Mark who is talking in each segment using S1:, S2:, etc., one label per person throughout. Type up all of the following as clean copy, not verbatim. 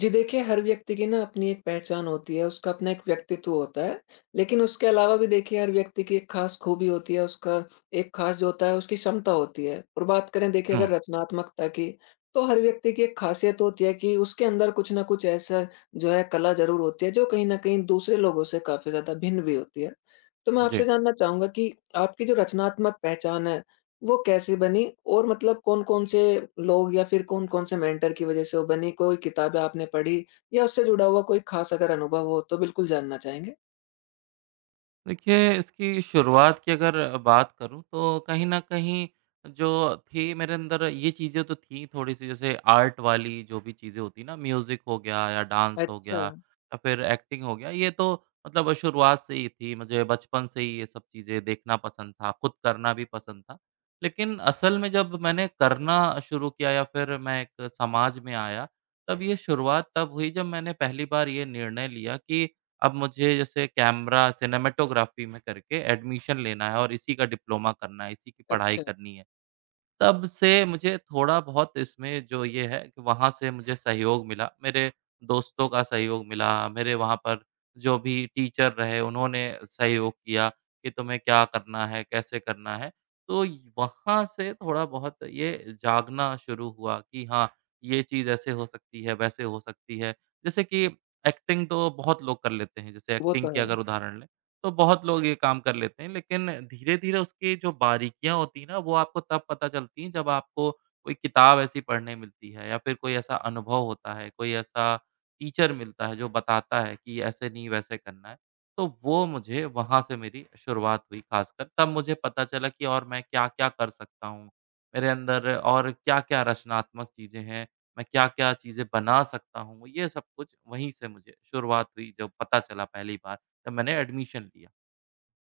S1: जी देखिए, हर व्यक्ति की ना अपनी एक पहचान होती है, उसका अपना एक व्यक्तित्व होता है। लेकिन उसके अलावा भी देखिए हर व्यक्ति की एक ख़ास खूबी होती है, उसका एक ख़ास जो होता है उसकी क्षमता होती है। और बात करें देखिए अगर
S2: हुँ,
S1: रचनात्मकता की, तो हर व्यक्ति की एक ख़ासियत होती है कि उसके अंदर कुछ न कुछ ऐसा जो है कला ज़रूर होती है जो कहीं न कहीं दूसरे लोगों से काफ़ी ज़्यादा भिन्न भी होती है। तो मैं आपसे
S2: जी।
S1: जानना चाहूँगा कि आपकी जो रचनात्मक पहचान है, वो कैसे बनी और मतलब कौन-कौन से लोग या फिर कौन-कौन से मेंटर की वजह से वो बनी? कोई किताबें आपने पढ़ी या उससे जुड़ा हुआ कोई खास अगर अनुभव हो तो बिल्कुल जानना चाहेंगे।
S2: देखिए, इसकी शुरुआत की अगर बात करूँ, तो कहीं न कहीं जो थी मेरे अंदर ये चीज़ें तो थी थोड़ी-सी जैसे आर्ट वाली जो भी चीज़ें होती हैं ना, म्यूज़िक हो गया या डांस हो
S1: अच्छा,
S2: गया या फिर एक्टिंग हो गया, ये तो मतलब शुरुआत से ही थी। मुझे बचपन से ही ये सब चीज़ें देखना पसंद था, खुद करना भी पसंद था। लेकिन असल में जब मैंने करना शुरू किया या फिर मैं एक समाज में आया, तब ये शुरुआत तब हुई जब मैंने पहली बार ये निर्णय लिया कि अब मुझे जैसे कैमरा सिनेमैटोग्राफ़ी में करके एडमिशन लेना है और इसी का डिप्लोमा करना है, इसी की पढ़ाई
S1: अच्छा।
S2: करनी है। तब से मुझे थोड़ा बहुत इसमें जो ये है कि वहाँ से मुझे सहयोग मिला, मेरे दोस्तों का सहयोग मिला, मेरे वहाँ पर जो भी टीचर रहे उन्होंने सहयोग किया कि तुम्हें क्या करना है, कैसे करना है। तो य वहाँ से थोड़ा बहुत ये जागना शुरू हुआ कि हाँ, ये चीज़ ऐसे हो सकती है, वैसे हो सकती है। जैसे कि एक्टिंग तो बहुत लोग कर लेते हैं, जैसे
S1: वो
S2: एक्टिंग
S1: तो
S2: की
S1: है।
S2: अगर उदाहरण लें तो बहुत लोग ये काम कर लेते हैं, लेकिन धीरे-धीरे उसकी जो बारीकियाँ होती हैं ना, वो आपको तब पता चलती हैं जब आपको कोई किताब ऐसी पढ़ने मिलती है या फिर कोई ऐसा अनुभव होता है, कोई ऐसा टीचर मिलता है जो बताता है कि ऐसे नहीं वैसे करना है। तो वो मुझे वहाँ से मेरी शुरुआत हुई खासकर, तब मुझे पता चला कि और मैं क्या-क्या कर सकता हूँ, मेरे अंदर और क्या-क्या रचनात्मक चीज़ें हैं, मैं क्या-क्या चीज़ें बना सकता हूँ, ये सब कुछ वहीं से मुझे शुरुआत हुई जब पता चला पहली बार। तब मैंने एडमिशन लिया।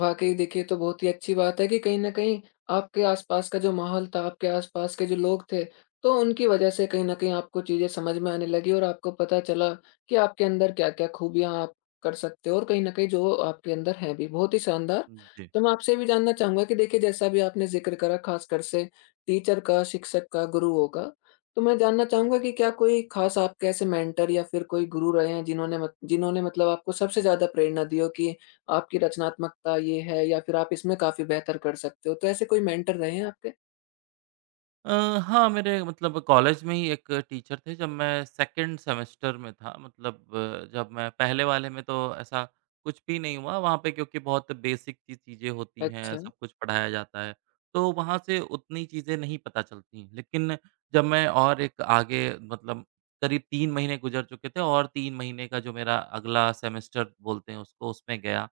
S1: वाक़ई देखिए, ये तो बहुत ही अच्छी बात है कि कहीं न कहीं आपके आसपास का जो माहौल था, आपके आसपास के जो लोग थे, तो उनकी वज़ह से कहीं न कहीं आपको चीज़ें समझ में आने लगी और आपको पता चला कि आपके अंदर क्या-क्या खूबियाँ आप कर सकते हो और कहीं न कहीं जो आपके अंदर हैं भी। बहुत ही शानदार।
S2: जी।
S1: तो मैं आपसे ये भी जानना चाहूँगा कि देखिए, जैसा अभी आपने ज़िक्र करा ख़ासकर से टीचर का, शिक्षक का, गुरुओं का, तो मैं जानना चाहूँगा कि क्या कोई ख़ास आपके ऐसे मेंटर या फिर कोई गुरु रहे हैं जिन्होंने मत जिन्होंने मतलब आपको सबसे ज़्यादा प्रेरणा दी हो कि आपकी रचनात्मकता ये है या फिर आप इसमें काफ़ी बेहतर कर सकते हो। तो ऐसे कोई मेंटर रहे हैं आपके?
S2: अ, हाँ, मेरे मतलब कॉलेज में ही एक टीचर थे जब मैं सेकंड सेमेस्टर में था मतलब जब मैं पहले वाले में तो ऐसा कुछ भी नहीं हुआ, वहाँ पे क्योंकि बहुत बेसिक सी चीज़ें होती हैं,
S1: अच्छा।
S2: सब कुछ पढ़ाया जाता है, तो वहाँ से उतनी चीज़ें नहीं पता चलती। लेकिन जब मैं और एक आगे मतलब करीब 3 महीने गुज़र चुके थे और 3 महीने का जो मेरा अगला सेमेस्टर बोलते हैं उसको, उसमें गया,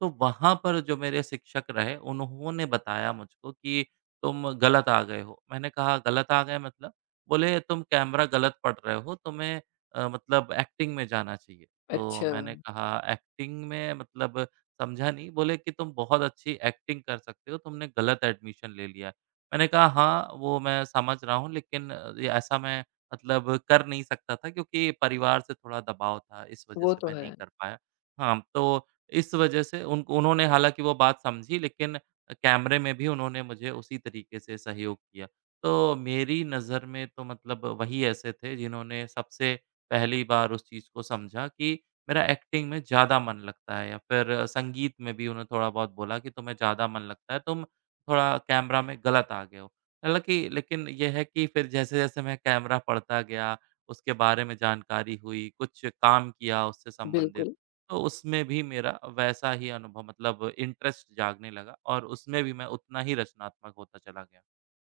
S2: तो वहाँ पर जो मेरे शिक्षक रहे, उन्होंने बताया मुझको कि तुम गलत आ गए हो। मैंने कहा गलत आ गए मतलब? बोले तुम कैमरा गलत पढ़ रहे हो, तुम्हें मतलब एक्टिंग में जाना चाहिए। तो
S1: अच्छा,
S2: मैंने कहा एक्टिंग में मतलब समझा नहीं। बोले कि तुम बहुत अच्छी एक्टिंग कर सकते हो, तुमने गलत एडमिशन ले लिया है। मैंने कहा हाँ, वो मैं समझ रहा हूँ लेकिन ये ऐसा मैं मतलब कर नहीं सकता था क्योंकि परिवार से थोड़ा दबाव था, इस वजह
S1: वो
S2: से
S1: तो
S2: मैं नहीं
S1: है।
S2: कर पाया। हाँ, तो इस वजह से उनको उन्होंने हालाँकि वो बात समझी लेकिन कैमरे में भी उन्होंने मुझे उसी तरीके से सहयोग किया। तो मेरी नज़र में तो मतलब वही ऐसे थे जिन्होंने सबसे पहली बार उस चीज़ को समझा कि मेरा एक्टिंग में ज़्यादा मन लगता है या फिर संगीत में भी उन्होंने थोड़ा बहुत बोला कि तुम्हें ज़्यादा मन लगता है, तुम थोड़ा कैमरा में गलत आ गए हो। हालाँकि लेकिन ये है कि फिर जैसे-जैसे मैं कैमरा पढ़ता गया, उसके बारे में जानकारी हुई, कुछ काम किया उससे संबंधित
S1: बिल्कुल।
S2: तो उसमें भी मेरा वैसा ही अनुभव मतलब इंटरेस्ट जागने लगा और उसमें भी मैं उतना ही रचनात्मक होता चला गया।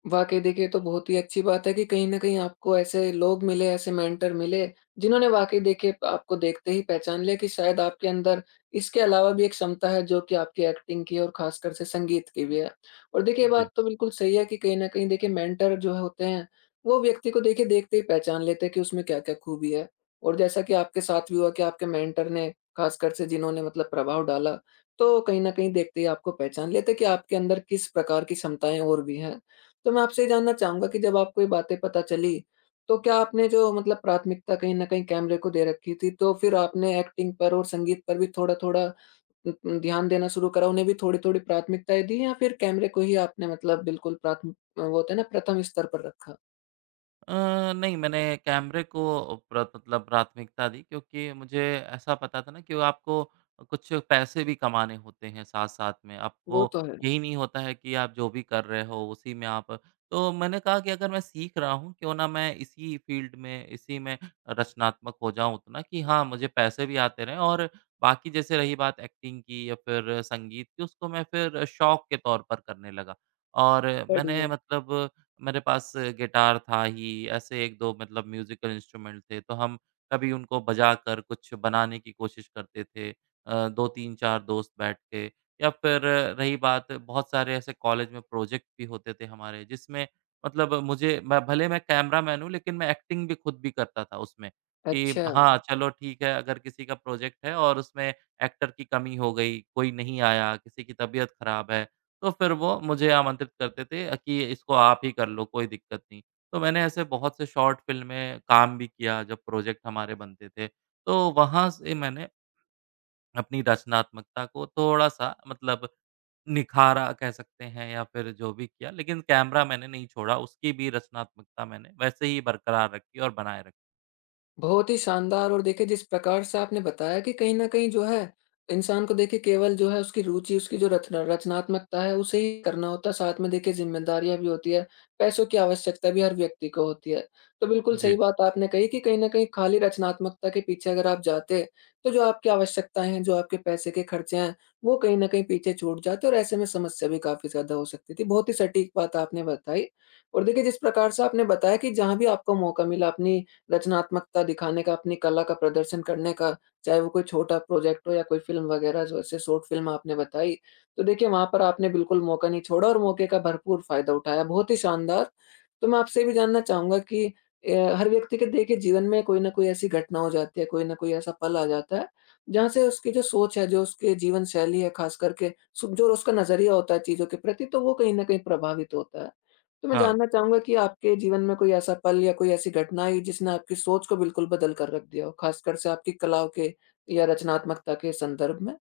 S1: वाक़ई देखिए, ये तो बहुत ही अच्छी बात है कि कहीं न कहीं आपको ऐसे लोग मिले, ऐसे मेंटर मिले, जिन्होंने वाक़ई देखिए आपको देखते ही पहचान लिया कि शायद आपके अंदर इसके अलावा भी एक क्षमता है जो कि आपकी एक्टिंग की और ख़ासकर से संगीत की भी है। और देखिए ये
S2: जी।
S1: बात तो बिल्कुल सही है कि कहीं न कहीं देखिए मेंटर जो होते हैं, वो व्यक्ति को देखिए देखते ही पहचान लेते हैं कि उसमें क्या-क्या खूबी है। और जैसा कि आपके साथ भी हुआ कि आपके मेंटर ने ख़ासकर से जिन्होंने मतलब प्रभाव डाला, तो कहीं न कहीं देखते ही आपको पहचान लेते हैं कि आपके अंदर किस प्रकार की क्षमताएँ और भी हैं। तो मैं आपसे ये जानना चाहूँगा कि जब आपको ये बातें पता चली, तो क्या आपने जो मतलब प्राथमिकता कहीं न कहीं कैमरे को दे रखी थी, तो फिर आपने एक्टिंग पर और संगीत पर भी थोड़ा-थोड़ा ध्यान देना शुरू करा, उन्हें भी थोड़ी-थोड़ी प्राथमिकताएँ दी या फिर कैमरे को ही आपने मतलब बिल्कुल प्राथम वो होता है ना, प्रथम स्तर पर रखा?
S2: नहीं मैंने कैमरे को प्र मतलब प्राथमिकता दी क्योंकि मुझे ऐसा पता था ना कि वो आपको कुछ पैसे भी कमाने होते हैं साथ-साथ में। आपको
S1: वो तो है।
S2: यही नहीं होता है कि आप जो भी कर रहे हो उसी में आप तो मैंने कहा कि अगर मैं सीख रहा हूँ क्यों ना मैं इसी फ़ील्ड में, इसी में रचनात्मक हो जाऊँ उतना कि हाँ, मुझे पैसे भी आते रहें और बाकी जैसे रही बात एक्टिंग की या फिर संगीत की उसको मैं फिर शौक के तौर पर करने लगा। और मैंने
S1: बढ़िया।
S2: मतलब मेरे पास गिटार था ही, ऐसे 1-2 मतलब म्यूज़िकल इंस्ट्रूमेंट थे, तो हम कभी उनको बजाकर कुछ बनाने की कोशिश करते थे। 2, 3, 4 दोस्त बैठ के या फिर रही बात बहुत सारे ऐसे कॉलेज में प्रोजेक्ट भी होते थे हमारे, जिसमें मतलब मुझे मैं भले मैं कैमरामैन हूँ, लेकिन मैं एक्टिंग भी खुद भी करता था उसमें कि
S1: अच्छा।
S2: हाँ, चलो ठीक है, अगर किसी का प्रोजेक्ट है और उसमें एक्टर की कमी हो गई, कोई नहीं आया, किसी की तबीयत खराब है, तो फिर वो मुझे आमंत्रित करते थे कि इसको आप ही कर लो, कोई दिक्कत नहीं। तो मैंने ऐसे बहुत से शॉर्ट फ़िल्म में काम भी किया जब प्रोजेक्ट हमारे बनते थे। तो वहाँ से मैंने अपनी रचनात्मकता को थोड़ा-सा मतलब निखारा कह सकते हैं या फिर जो भी किया, लेकिन कैमरा मैंने नहीं छोड़ा, उसकी भी रचनात्मकता मैंने वैसे ही बरकरार रखी और बनाए रखी।
S1: बहुत ही शानदार और देखिए जिस प्रकार से आपने बताया कि कहीं न कहीं जो है, इंसान को देखिए केवल जो है उसकी रुचि, उसकी जो रचनात्मकता है उसे ही करना होता है, साथ में देखिए ज़िम्मेदारियाँ भी होती है, पैसों की आवश्यकता भी हर व्यक्ति को होती है। तो बिल्कुल सही
S2: जी,
S1: बात आपने कही कि कहीं न कहीं खाली रचनात्मकता के पीछे अगर आप जाते, तो जो आपकी आवश्यकताएँ हैं, जो आपके पैसे के खर्चे हैं, वो कहीं न कहीं पीछे छूट जाते और ऐसे में समस्या भी काफ़ी ज़्यादा हो सकती थी। बहुत ही सटीक बात आपने बताई। और देखिए जिस प्रकार से आपने बताया कि जहाँ भी आपको मौका मिला अपनी रचनात्मकता दिखाने का, अपनी कला का प्रदर्शन करने का, चाहे वो कोई छोटा प्रोजेक्ट हो या कोई फ़िल्म वग़ैरह जैसे शॉर्ट फ़िल्म आपने बताई। तो देखिए वहाँ पर आपने बिल्कुल मौका नहीं छोड़ा और मौके का भरपूर फ़ायदा उठाया। बहुत ही शानदार। तो मैं आपसे ये भी जानना चाहूँगा कि हर व्यक्ति के देखिए जीवन में कोई न कोई ऐसी घटना हो जाती है, कोई न कोई ऐसा पल आ जाता है, जहाँ से उसकी जो सोच है, जो उसकी जीवन शैली है, ख़ास करके सु जो उसका नज़रिया होता है चीज़ों के प्रति, तो वो कहीं न कहीं प्रभावित होता है। तो मैं
S2: हाँ।
S1: जानना चाहूँगा कि आपके जीवन में कोई ऐसा पल या कोई ऐसी घटना आई जिसने आपकी सोच को बिल्कुल बदल कर रख दिया हो, ख़ासकर से आपकी कलाओं के या रचनात्मकता के संदर्भ में?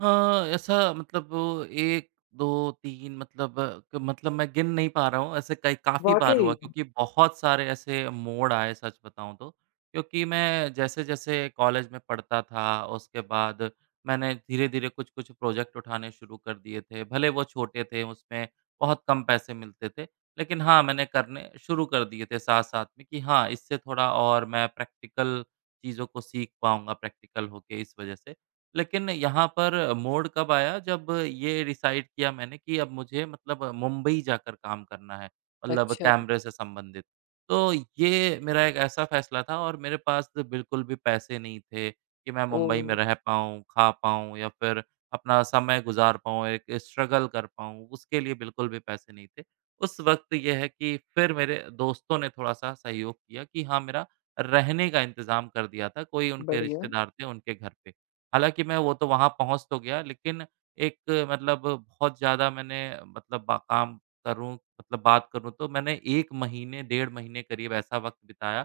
S2: हाँ, ऐसा मतलब 1, 2, 3 मतलब क मतलब मैं गिन नहीं पा रहा हूँ, ऐसे कई काफ़ी बार
S1: वाक़ई?
S2: हुआ क्योंकि बहुत सारे ऐसे मोड़ आए सच बताऊँ तो। क्योंकि मैं जैसे-जैसे कॉलेज में पढ़ता था, उसके बाद मैंने धीरे-धीरे कुछ-कुछ प्रोजेक्ट उठाने शुरू कर दिए थे। भले वो छोटे थे, उसमें बहुत कम पैसे मिलते थे, लेकिन हाँ, मैंने करने शुरू कर दिए थे साथ-साथ में कि हाँ, इससे थोड़ा और मैं प्रैक्टिकल चीज़ों को सीख पाऊँगा प्रैक्टिकल होके इस वजह से। लेकिन यहाँ पर मोड़ कब आया जब ये डिसाइड किया मैंने कि अब मुझे मतलब मुंबई जाकर काम करना है, मतलब
S1: अच्छा।
S2: कैमरे से संबंधित। तो ये मेरा एक ऐसा फैसला था और मेरे पास तो बिल्कुल भी पैसे नहीं थे कि मैं मुंबई में
S1: ओह!
S2: रह पाऊँ, खा पाऊँ या फिर अपना समय गुज़ार पाऊँ, एक स्ट्रगल कर पाऊँ, उसके लिए बिल्कुल भी पैसे नहीं थे। उस वक़्त ये है कि फिर मेरे दोस्तों ने थोड़ा-सा सहयोग किया कि हाँ, मेरा रहने का इंतज़ाम कर दिया था, कोई उनके
S1: बढ़िया।
S2: रिश्तेदार थे उनके घर पे। हालाँकि मैं वो तो वहाँ पहुँच तो गया लेकिन एक मतलब बहुत ज़्यादा मैंने मतलब बा काम करूँ मतलब बात करूँ तो मैंने 1 महीने, 1.5 महीने करीब ऐसा वक़्त बिताया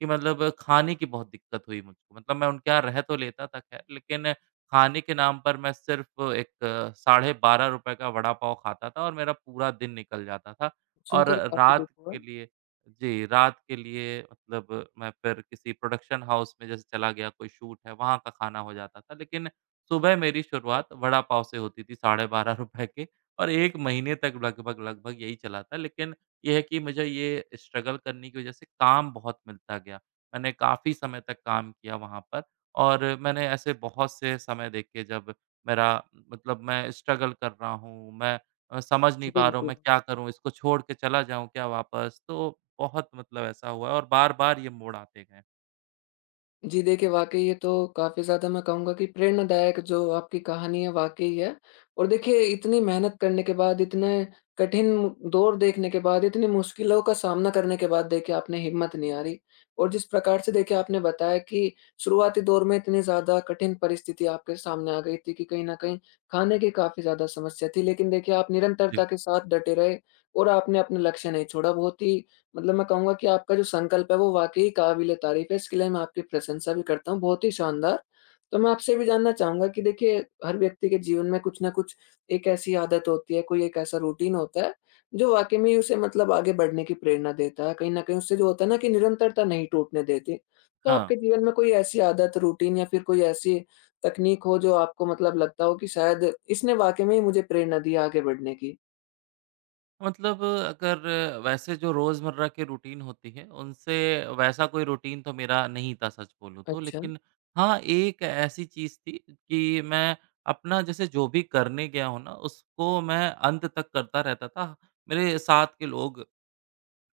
S2: कि मतलब खाने की बहुत दिक्कत हुई मुझको। मतलब मैं उनके यहाँ रह तो लेता था ख़ैर, लेकिन खाने के नाम पर मैं सिर्फ़ एक साढ़े 12 रुपए का वड़ा पाव खाता था और मेरा पूरा दिन निकल जाता था। और
S1: सुनकर काफ़ी
S2: रात
S1: दुःख हुआ।
S2: के लिए जी, रात के लिए मतलब मैं फिर किसी प्रोडक्शन हाउस में जैसे चला गया, कोई शूट है, वहाँ का खाना हो जाता था। लेकिन सुबह मेरी शुरुआत वड़ा पाव से होती थी, साढ़े 12 रुपए के और 1 महीने तक लगभग-लगभग यही चला था। लेकिन ये है कि मुझे ये स्ट्रगल करने की वज़ह से काम बहुत मिलता गया। मैंने काफ़ी समय तक काम किया वहाँ पर और मैंने ऐसे बहुत से समय देखे जब मेरा मतलब मैं स्ट्रगल कर रहा हूँ, मैं समझ नहीं पा रहा हूँ
S1: बिल्कुल।
S2: मैं क्या करूँ? इसको छोड़ के चला जाऊँ क्या वापस? तो बहुत मतलब ऐसा हुआ है और बार-बार ये मोड़ आते गए।
S1: जी देखिए, वाक़ई ये तो काफ़ी ज़्यादा मैं कहूँगा कि प्रेरणादायक जो आपकी कहानी है वाक़ई है। और देखिए इतनी मेहनत करने के बाद, इतने कठिन दौर देखने के बाद, इतनी मुश्किलों का सामना करने के बाद देखिए आपने हिम्मत नहीं हारी। और जिस प्रकार से देखिए आपने बताया कि शुरुआती दौर में इतनी ज़्यादा कठिन परिस्थिति आपके सामने आ गई थी कि कहीं न कहीं खाने की काफ़ी ज़्यादा समस्या थी। लेकिन देखिए आप
S2: जी।
S1: निरंतरता के साथ डटे रहे और आपने अपना लक्ष्य नहीं छोड़ा। बहुत ही मतलब मैं कहूँगा कि आपका जो संकल्प है वो वाक़ई काबिल-ए-तारीफ़ है, इसके लिए मैं आपकी प्रशंसा भी करता हूँ, बहुत ही शानदार। तो मैं आपसे भी जानना चाहूँगा कि देखिए, हर व्यक्ति के जीवन में कुछ न कुछ एक ऐसी आदत होती है, कोई एक ऐसा रूटीन होता है, जो वाक़ई में उसे मतलब आगे बढ़ने की प्रेरणा देता है, कहीं न कहीं उससे जो होता है ना कि निरंतरता नहीं टूटने देती। तो
S2: हाँ।
S1: आपके जीवन में कोई ऐसी आदत, रूटीन या फिर कोई ऐसी तकनीक हो जो आपको मतलब लगता हो कि शायद इसने वाक़ई में ही मुझे प्रेरणा दी आगे बढ़ने की?
S2: मतलब अगर वैसे जो रोज़मर्रा की रूटीन होती है, उनसे वैसा कोई रूटीन तो मेरा नहीं था सच बोलूँ तो।
S1: अच्छा,
S2: लेकिन हाँ, एक ऐसी चीज़ थी कि मैं अपना जैसे जो भी करने गया हूँ ना, उसको मैं अंत तक करता रहता था। मेरे साथ के लोग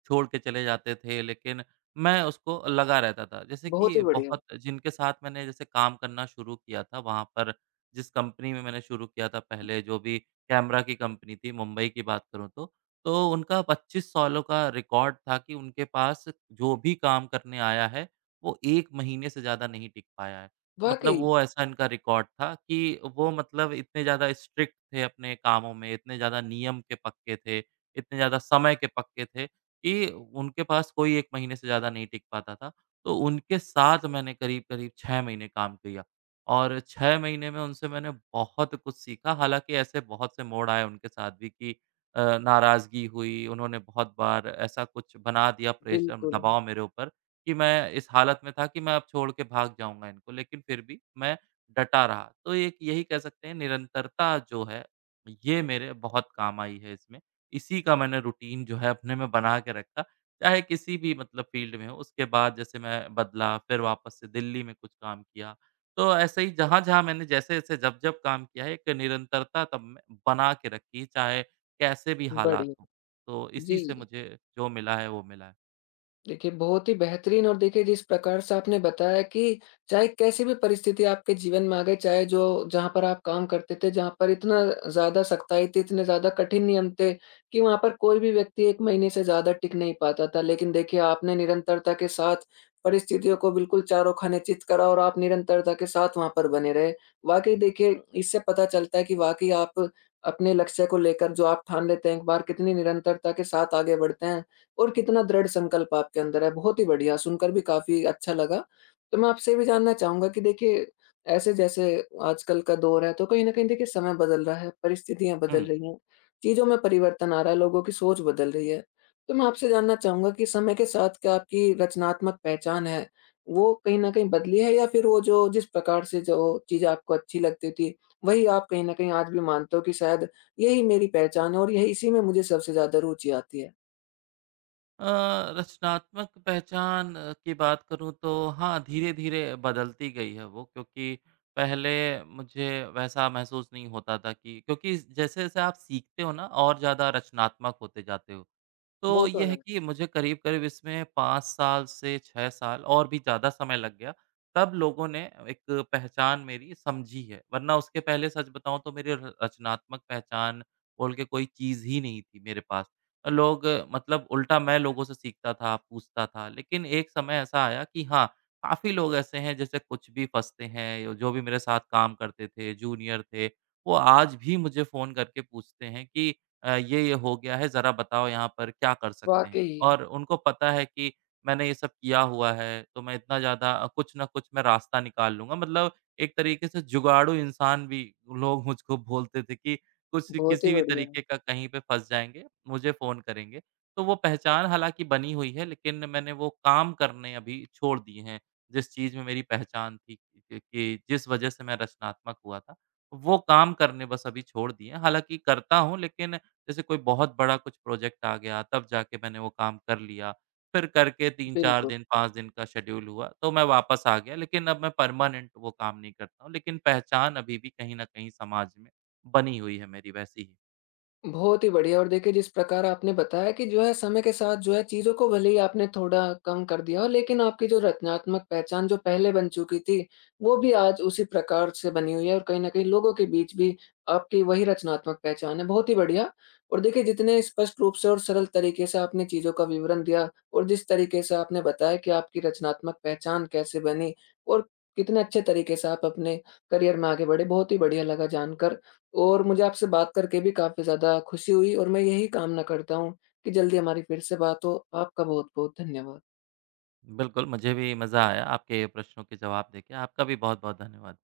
S2: छोड़ के चले जाते थे, लेकिन मैं उसको लगा रहता था। जैसे
S1: बहुत ही
S2: कि
S1: बढ़िया।
S2: बहुत जिनके साथ मैंने जैसे काम करना शुरू किया था, वहाँ पर जिस कंपनी में मैंने शुरू किया था पहले, जो भी कैमरा की कंपनी थी, मुंबई की बात करूँ तो उनका 25 सालों का रिकॉर्ड था कि उनके पास जो भी काम करने आया है, वो 1 महीने से ज़्यादा नहीं टिक पाया है। मतलब
S1: वाक़ई,
S2: वो ऐसा इनका रिकॉर्ड था कि वो मतलब इतने ज़्यादा स्ट्रिक्ट थे अपने कामों में, इतने ज़्यादा नियम के पक्के थे, इतने ज़्यादा समय के पक्के थे ये उनके पास कोई 1 महीने से ज़्यादा नहीं टिक पाता था। तो उनके साथ मैंने करीब-करीब 6 महीने काम किया और 6 महीने में उनसे मैंने बहुत कुछ सीखा। हालाँकि ऐसे बहुत से मोड़ आए उनके साथ भी कि नाराज़गी हुई, उन्होंने बहुत बार ऐसा कुछ बना दिया प्रेशर
S1: बिल्कुल।
S2: दबाव मेरे ऊपर कि मैं इस हालत में था कि मैं अब छोड़ के भाग जाऊँगा इनको, लेकिन फिर भी मैं डटा रहा। तो एक यही कह सकते हैं निरंतरता जो है, ये मेरे बहुत काम आई है इसमें। इसी का मैंने रूटीन जो है अपने में बना के रखा, चाहे किसी भी मतलब फ़ील्ड में हो। उसके बाद जैसे मैं बदला, फिर वापस से दिल्ली में कुछ काम किया। तो ऐसे ही जहाँ-जहाँ मैंने जैसे-जैसे जब-जब काम किया है, एक निरंतरता तब मैं बना के रखी है, चाहे कैसे भी हालात हों।
S1: बढ़िया।
S2: तो इसी से
S1: जी,
S2: मुझे जो मिला है, वो मिला है।
S1: देखिए बहुत ही बेहतरीन, और देखिए जिस प्रकार से आपने बताया कि चाहे कैसी भी परिस्थिति आपके जीवन में आ गई, चाहे जो जहाँ पर आप काम करते थे, जहाँ पर इतना ज़्यादा सख्ताई थी, इतने ज़्यादा कठिन नियम थे कि वहाँ पर कोई भी व्यक्ति 1 महीने से ज़्यादा टिक नहीं पाता था। लेकिन देखिए आपने निरंतरता के साथ परिस्थितियों को बिल्कुल चारों खाने चित करा और आप निरंतरता के साथ वहाँ पर बने रहे। वाक़ई देखिए इससे पता चलता है कि वाक़ई आप अपने लक्ष्य को लेकर जो आप ठान लेते हैं एक बार, कितनी निरंतरता के साथ आगे बढ़ते हैं। और कितना दृढ़ संकल्प आपके अंदर है। बहुत ही बढ़िया, सुनकर भी काफ़ी अच्छा लगा। तो मैं आपसे ये भी जानना चाहूँगा कि देखिए, ऐसे जैसे आजकल का दौर है, तो कहीं न कहीं देखिए समय बदल रहा है, परिस्थितियाँ बदल
S2: हुँ।
S1: रही हैं, चीज़ों में परिवर्तन आ रहा है, लोगों की सोच बदल रही है। तो मैं आपसे जानना चाहूँगा कि समय के साथ क्या आपकी रचनात्मक पहचान है, वो कहीं न कहीं बदली है या फिर वो जो जिस प्रकार से जो चीज़ें आपको अच्छी लगती थी, वही आप कहीं न कहीं आज भी मानते हो कि शायद यही मेरी पहचान है और यही इसी में मुझे सबसे ज़्यादा रुचि आती है?
S2: अ, रचनात्मक पहचान की बात करूँ तो हाँ, धीरे-धीरे बदलती गई है वो क्योंकि पहले मुझे वैसा महसूस नहीं होता था कि क्योंकि जैसे-जैसे आप सीखते हो ना और ज़्यादा रचनात्मक होते जाते हो।
S1: वो
S2: तो
S1: तो
S2: ये है
S1: है।
S2: कि मुझे करीब-करीब इसमें 5 साल से 6 साल और भी ज़्यादा समय लग गया, तब लोगों ने एक पहचान मेरी समझी है, वरना उसके पहले सच बताऊँ तो मेरी र रचनात्मक पहचान बोल के कोई चीज़ ही नहीं थी मेरे पास। लोग मतलब उल्टा मैं लोगों से सीखता था, पूछता था, लेकिन एक समय ऐसा आया कि हाँ, काफ़ी लोग ऐसे हैं जैसे कुछ भी फँसते हैं, जो भी मेरे साथ काम करते थे, जूनियर थे, वो आज भी मुझे फ़ोन करके पूछते हैं कि ये-ये हो गया है, ज़रा बताओ यहाँ पर क्या कर सकते हैं?
S1: वाक़ई,
S2: और उनको पता है कि मैंने ये सब किया हुआ है, तो मैं इतना ज़्यादा कुछ ना कुछ मैं रास्ता निकाल लूँगा। मतलब एक तरीके से जुगाड़ू इंसान भी लोग मुझको बोलते थे कि कुछ
S1: बहुत ही
S2: किसी भी
S1: बढ़िया,
S2: तरीके का कहीं पे फँस जाएँगे, मुझे फ़ोन करेंगे। तो वो पहचान हालाँकि बनी हुई है, लेकिन मैंने वो काम करने अभी छोड़ दिए हैं, जिस चीज़ में मेरी पहचान थी कि जिस वज़ह से मैं रचनात्मक हुआ था, वो काम करने बस अभी छोड़ दिए हैं। हालाँकि करता हूँ, लेकिन जैसे कोई बहुत बड़ा कुछ प्रोजेक्ट आ गया, तब जाके मैंने वो काम कर लिया। फिर करके 3-4
S1: बिल्कुल।
S2: दिन, 5 दिन का शेड्यूल हुआ, तो मैं वापस आ गया, लेकिन अब मैं परमानेंट वो काम नहीं करता हूँ। लेकिन पहचान अभी भी कहीं न कहीं समाज में बनी हुई है मेरी वैसी ही।
S1: बहुत ही बढ़िया और देखिए जिस प्रकार आपने बताया कि जो है समय के साथ जो है चीज़ों को भले ही आपने थोड़ा कम कर दिया हो, लेकिन आपकी जो रचनात्मक पहचान जो पहले बन चुकी थी, वो भी आज उसी प्रकार से बनी हुई है और कहीं न कहीं लोगों के बीच भी आपकी वही रचनात्मक पहचान है। बहुत ही बढ़िया। और देखिए जितने स्पष्ट रूप से और सरल तरीके से आपने चीज़ों का विवरण दिया और जिस तरीके से आपने बताया कि आपकी रचनात्मक पहचान कैसे बनी और कितने अच्छे तरीके से आप अपने करियर में आगे बढ़े, बहुत ही बढ़िया लगा जानकर। और मुझे आपसे बात करके भी काफ़ी ज़्यादा खुशी हुई और मैं यही कामना करता हूँ कि जल्दी हमारी फिर से बात हो। आपका बहुत-बहुत धन्यवाद।
S2: बिल्कुल, मुझे भी मज़ा आया आपके प्रश्नों के जवाब देके। आपका भी बहुत-बहुत धन्यवाद।